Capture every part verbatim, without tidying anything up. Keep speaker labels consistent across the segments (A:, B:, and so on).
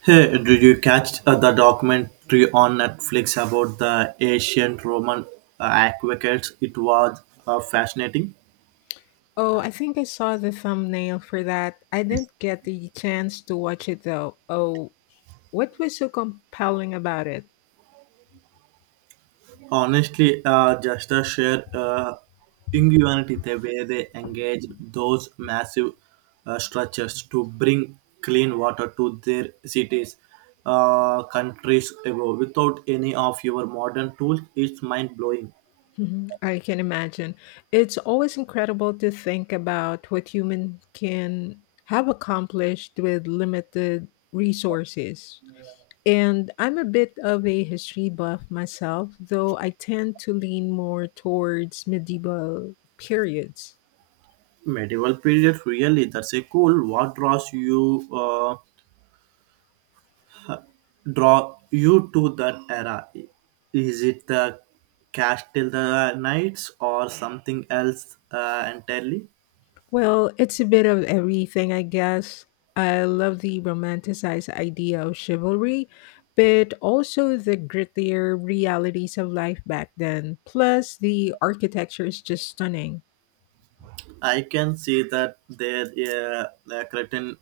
A: Hey, did you catch uh, the documentary on Netflix about the ancient Roman uh, aqueducts? It was uh, fascinating.
B: Oh, I think I saw the thumbnail for that. I didn't get the chance to watch it though. Oh, what was so compelling about it?
A: Honestly, uh, just a sheer uh, ingenuity the way they engaged those massive uh, structures to bring clean water to their cities, uh, countries ago. Without any of your modern tools, it's mind blowing.
B: Mhm, I can imagine. It's always incredible to think about what human can have accomplished with limited resources. And I'm a bit of a history buff myself, though I tend to lean more towards medieval periods.
A: Medieval period, really, that's a cool. What draws you? Uh, draw you to that era? Is it the Castle the Knights or something else uh, entirely?
B: Well, it's a bit of everything, I guess. I love the romanticized idea of chivalry, but also the grittier realities of life back then. Plus, the architecture is just stunning.
A: I can see that there uh, the curtain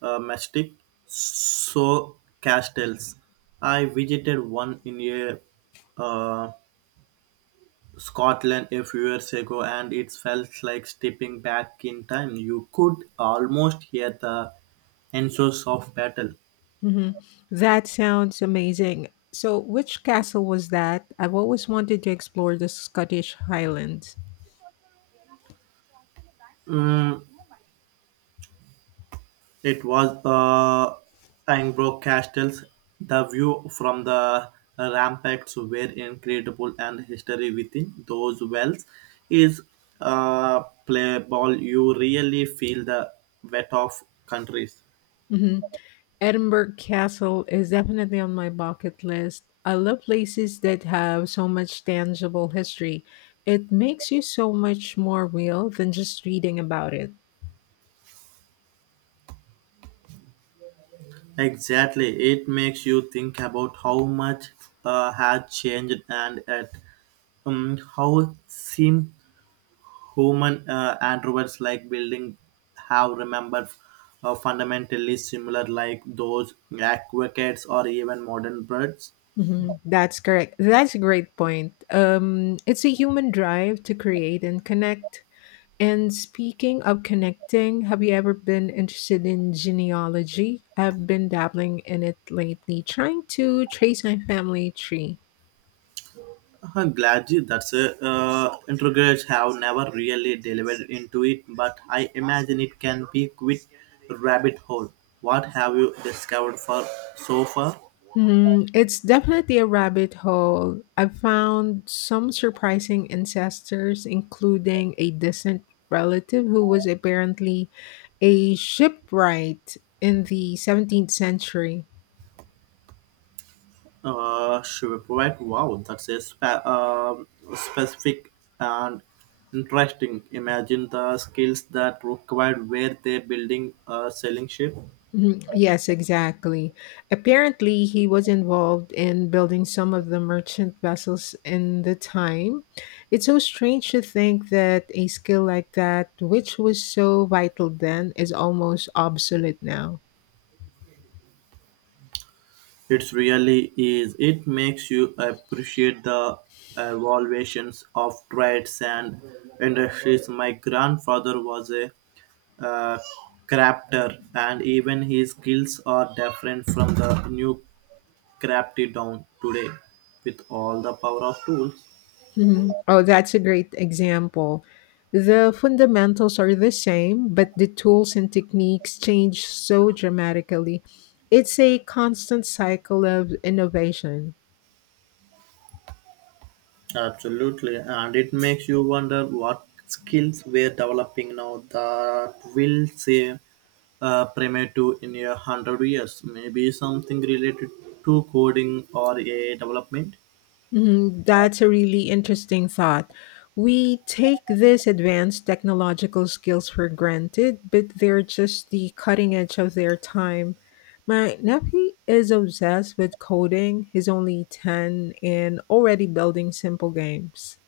A: uh, mystic so castles. I visited one in a uh, Scotland a few years ago, and it felt like stepping back in time. You could almost hear the answers of battle.
B: Hmm That sounds amazing. So, which castle was that? I've always wanted to explore the Scottish Highlands.
A: Mm, It was the Pembroke Castles. The view from the ramparts were incredible, and history within those wells is uh, playable. You really feel the weight of countries.
B: Hmm Edinburgh Castle is definitely on my bucket list. I love places that have so much tangible history. It makes you so much more real than just reading about it.
A: Exactly, it makes you think about how much uh, has changed and at um, how seem Human uh, androids like building have remembered uh, fundamentally similar like those aquacats or even modern birds.
B: Mhm. That's correct. That's a great point. Um, it's a human drive to create and connect. And speaking of connecting, have you ever been interested in genealogy? I've been dabbling in it lately, trying to trace my family tree.
A: Uh, glad you- that's a uh, integrators have never really delivered into it, but I imagine it can be quick rabbit hole. What have you discovered for so far?
B: Hmm, it's definitely a rabbit hole. I've found some surprising ancestors, including a distant relative who was apparently a shipwright in the seventeenth century.
A: Uh, shipwreck. Wow, that's a spe- um, specific and interesting. Imagine the skills that required where they're building a sailing ship.
B: Mhm. Yes, exactly. Apparently, he was involved in building some of the merchant vessels in the time. It's so strange to think that a skill like that, which was so vital then, is almost obsolete now.
A: It really is. It makes you appreciate the evaluations of trades and industries. My grandfather was a uh, crafter, and even his skills are different from the new crafty down today with all the power of tools.
B: Mhm. Oh, that's a great example. The fundamentals are the same, but the tools and techniques change so dramatically. It's a constant cycle of innovation.
A: Absolutely, and it makes you wonder what skills we're developing now that will say uh, primitive in a hundred years. Maybe something related to coding or A I development.
B: Mhm, that's a really interesting thought. We take these advanced technological skills for granted, but they're just the cutting edge of their time. My nephew is obsessed with coding. He's only ten and already building simple games.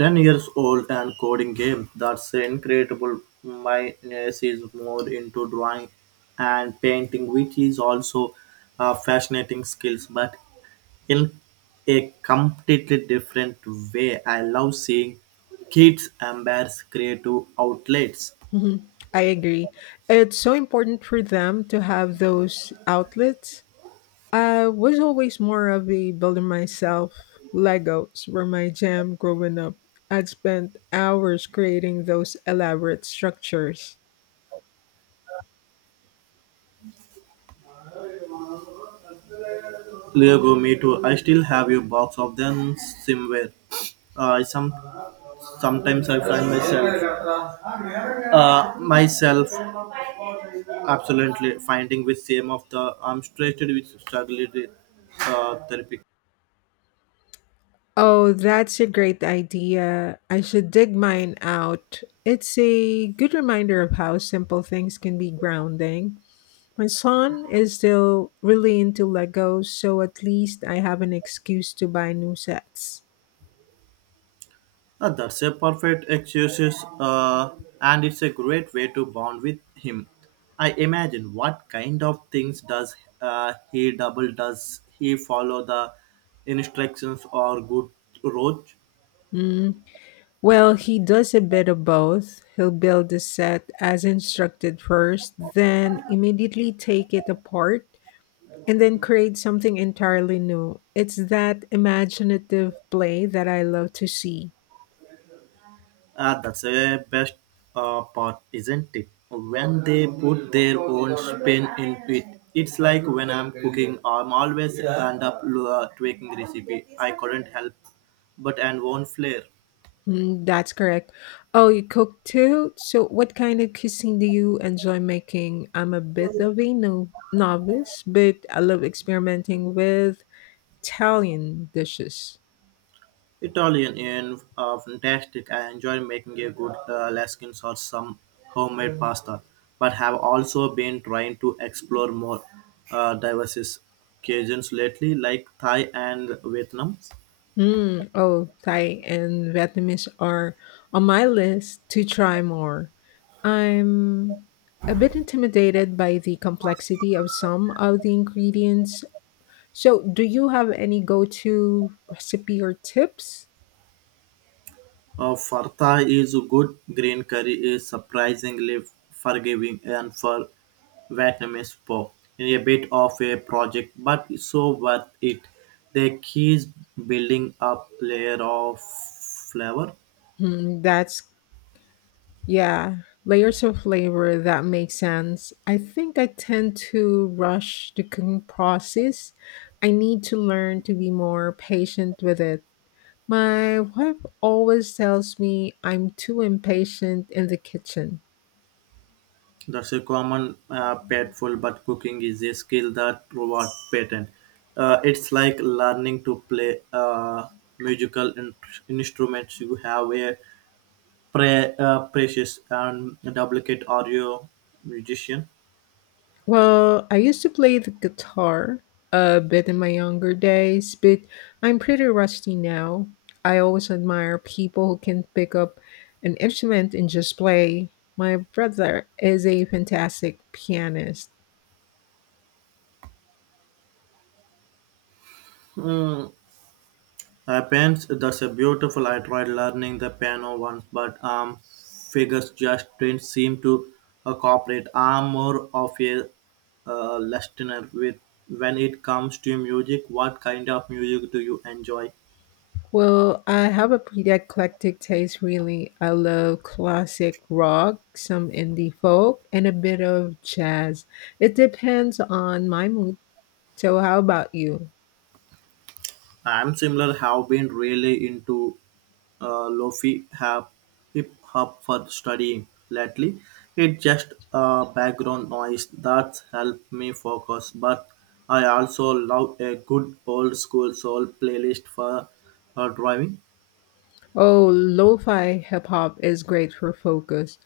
A: ten years old and coding game. That's incredible. My niece is more into drawing and painting, which is also uh, fascinating skills, but in a completely different way. I love seeing kids embrace creative outlets.
B: Mhm, I agree. It's so important for them to have those outlets. I was always more of a builder myself. Legos were my jam growing up. I'd spent hours creating those elaborate structures.
A: Lego, me too. I still have a box of them somewhere. Uh, some Sometimes I find myself uh, myself Absolutely, finding with same of the I'm straighted with struggle with, uh, therapy.
B: Oh, that's a great idea. I should dig mine out. It's a good reminder of how simple things can be grounding. My son is still really into Legos, so at least I have an excuse to buy new sets.
A: Uh, that's a perfect excuse, uh, and it's a great way to bond with him. I imagine what kind of things does uh, he double? Does he follow the instructions or good road?
B: Mm, Well, he does a bit of both. He'll build the set as instructed first, then immediately take it apart, and then create something entirely new. It's that imaginative play that I love to see.
A: Ah, that's the best uh, part, isn't it? When they put their own spin into it. It's like when I'm cooking, I'm always end up uh, tweaking recipe. I couldn't help but and one flair.
B: Mm, that's correct. Oh, you cook too? So, what kind of cuisine do you enjoy making? I'm a bit of a no- novice, but I love experimenting with Italian dishes.
A: Italian in uh, fantastic. I enjoy making a good uh, laskin or some homemade pasta, but have also been trying to explore more uh, diverse cuisines lately, like Thai and Vietnam.
B: Mm, oh, Thai and Vietnamese are on my list to try more. I'm a bit intimidated by the complexity of some of the ingredients. So, do you have any go to recipe or tips?
A: Uh, Fartha is good. Green curry is surprisingly forgiving and for Vietnamese po. A bit of a project, but so worth it. The key is building up layer of flavor.
B: Hmm, that's, yeah, layers of flavor that make sense. I think I tend to rush the cooking process. I need to learn to be more patient with it. My wife always tells me I'm too impatient in the kitchen.
A: That's a common uh, painful, but cooking is a skill that rewards patent. Uh, it's like learning to play uh, musical in- instruments. You have a Pre- uh, precious and duplicate audio musician.
B: Well, I used to play the guitar a bit in my younger days, but I'm pretty rusty now. I always admire people who can pick up an instrument and just play. My brother is a fantastic pianist.
A: Hmm. I pens. That's a beautiful. I tried learning the piano once, but um, figures just didn't seem to uh, cooperate. I'm more of a uh, listener with when it comes to music. What kind of music do you enjoy?
B: Well, I have a pretty eclectic taste, really. I love classic rock, some indie folk, and a bit of jazz. It depends on my mood. So, how about you?
A: I'm similar have been really into uh, lofi have hip hop for studying lately. It's just uh, background noise that help me focus. But I also love a good old school soul playlist for uh, driving.
B: Oh, lo-fi hip hop is great for focus.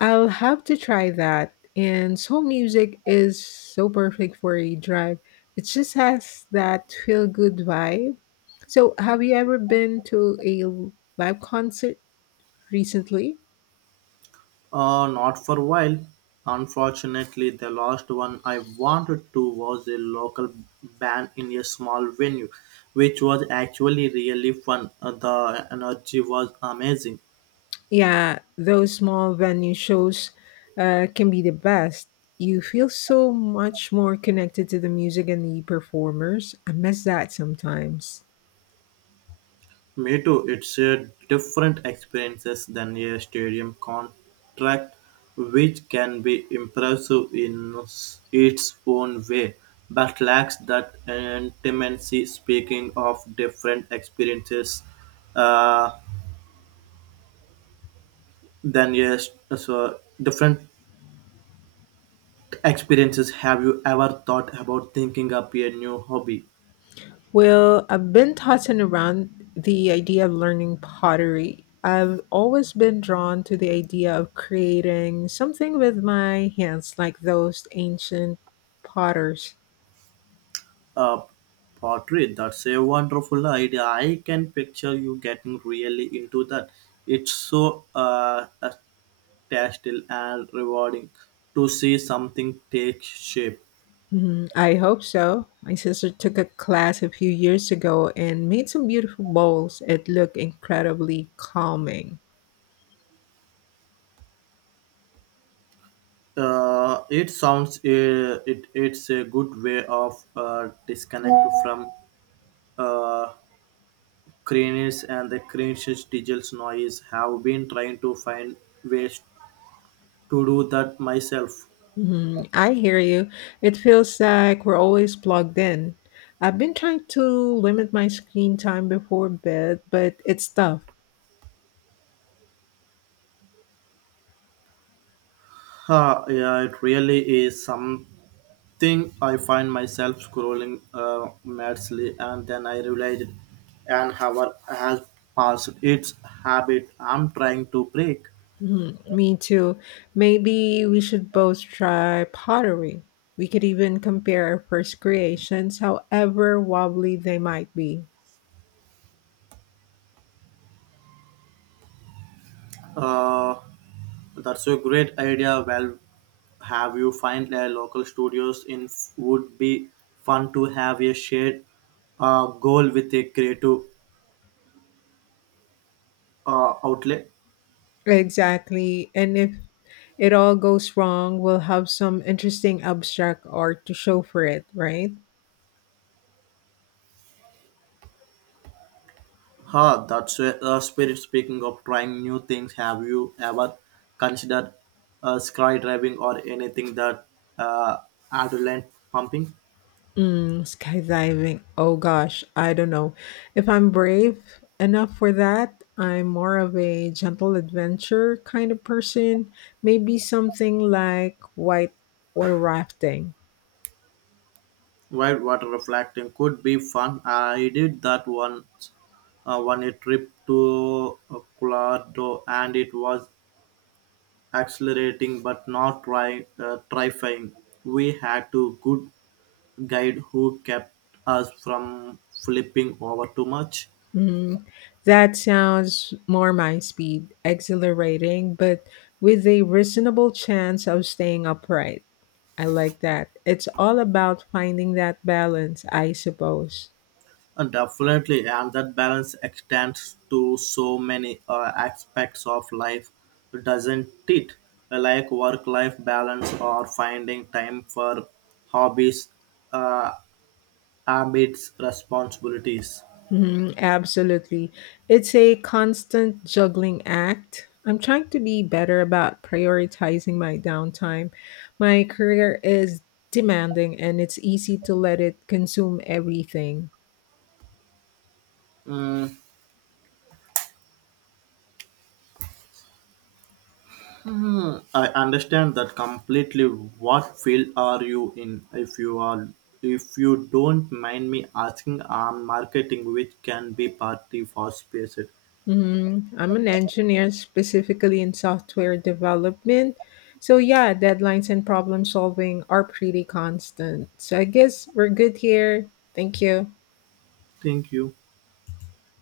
B: I'll have to try that. And soul music is so perfect for a drive. It just has that feel-good vibe. So, have you ever been to a live concert recently?
A: Uh, not for a while. Unfortunately, the last one I wanted to was a local band in a small venue, which was actually really fun. Uh, the energy was amazing.
B: Yeah, those small venue shows uh, can be the best. You feel so much more connected to the music and the performers. I miss that sometimes.
A: Me too. It's a different experiences than a stadium contract, which can be impressive in s- its own way, but lacks that intimacy. Speaking of different experiences, uh, than yes, so different experiences. Have you ever thought about thinking up a new hobby?
B: Well, I've been tossing around the idea of learning pottery. I've always been drawn to the idea of creating something with my hands, like those ancient potters.
A: A portrait. That's a wonderful idea. I can picture you getting really into that. It's so uh, tactile and rewarding to see something take shape.
B: Mhm, I hope so. My sister took a class a few years ago and made some beautiful bowls. It looked incredibly calming.
A: Uh, it sounds uh, it it's a good way of uh, disconnect from uh, cringes and the cringes digital noise. Have been trying to find ways to do that myself.
B: Mhm, I hear you. It feels like we're always plugged in. I've been trying to limit my screen time before bed, but it's tough.
A: Huh, yeah, it really is something I find myself scrolling uh, madly, and then I realized an hour has passed. It's habit I'm trying to break.
B: Mhm, me too. Maybe we should both try pottery. We could even compare our first creations, however wobbly they might be.
A: Uh, that's a great idea. Well, have you find a local studios in would be fun to have a shared uh, goal with a creative uh, outlet.
B: Exactly. And if it all goes wrong, we'll have some interesting abstract art to show for it, right?
A: Ha, that's a, a spirit. Speaking of trying new things, have you ever considered uh, skydiving or anything that uh, adrenaline pumping?
B: Mm, skydiving. Oh gosh, I don't know. If I'm brave enough for that, I'm more of a gentle adventure kind of person. Maybe something like white water rafting.
A: Wild water reflecting could be fun. I did that once uh, on a trip to uh, Colorado, and it was accelerating but not try, uh, terrifying. We had to good guide who kept us from flipping over too much.
B: Mm, that sounds more my speed, exhilarating, but with a reasonable chance of staying upright. I like that. It's all about finding that balance, I suppose.
A: And definitely, and that balance extends to so many uh, aspects of life, doesn't it? Like work life balance or finding time for hobbies, uh, habits, responsibilities.
B: Mhm, absolutely. It's a constant juggling act. I'm trying to be better about prioritizing my downtime. My career is demanding and it's easy to let it consume everything.
A: Mm, I understand that completely. What field are you in? If you are, if you don't mind me asking, I'm marketing, which can be party for space.
B: Mhm. I'm an engineer, specifically in software development. So, yeah, deadlines and problem solving are pretty constant. So, I guess we're good here. Thank you.
A: Thank you.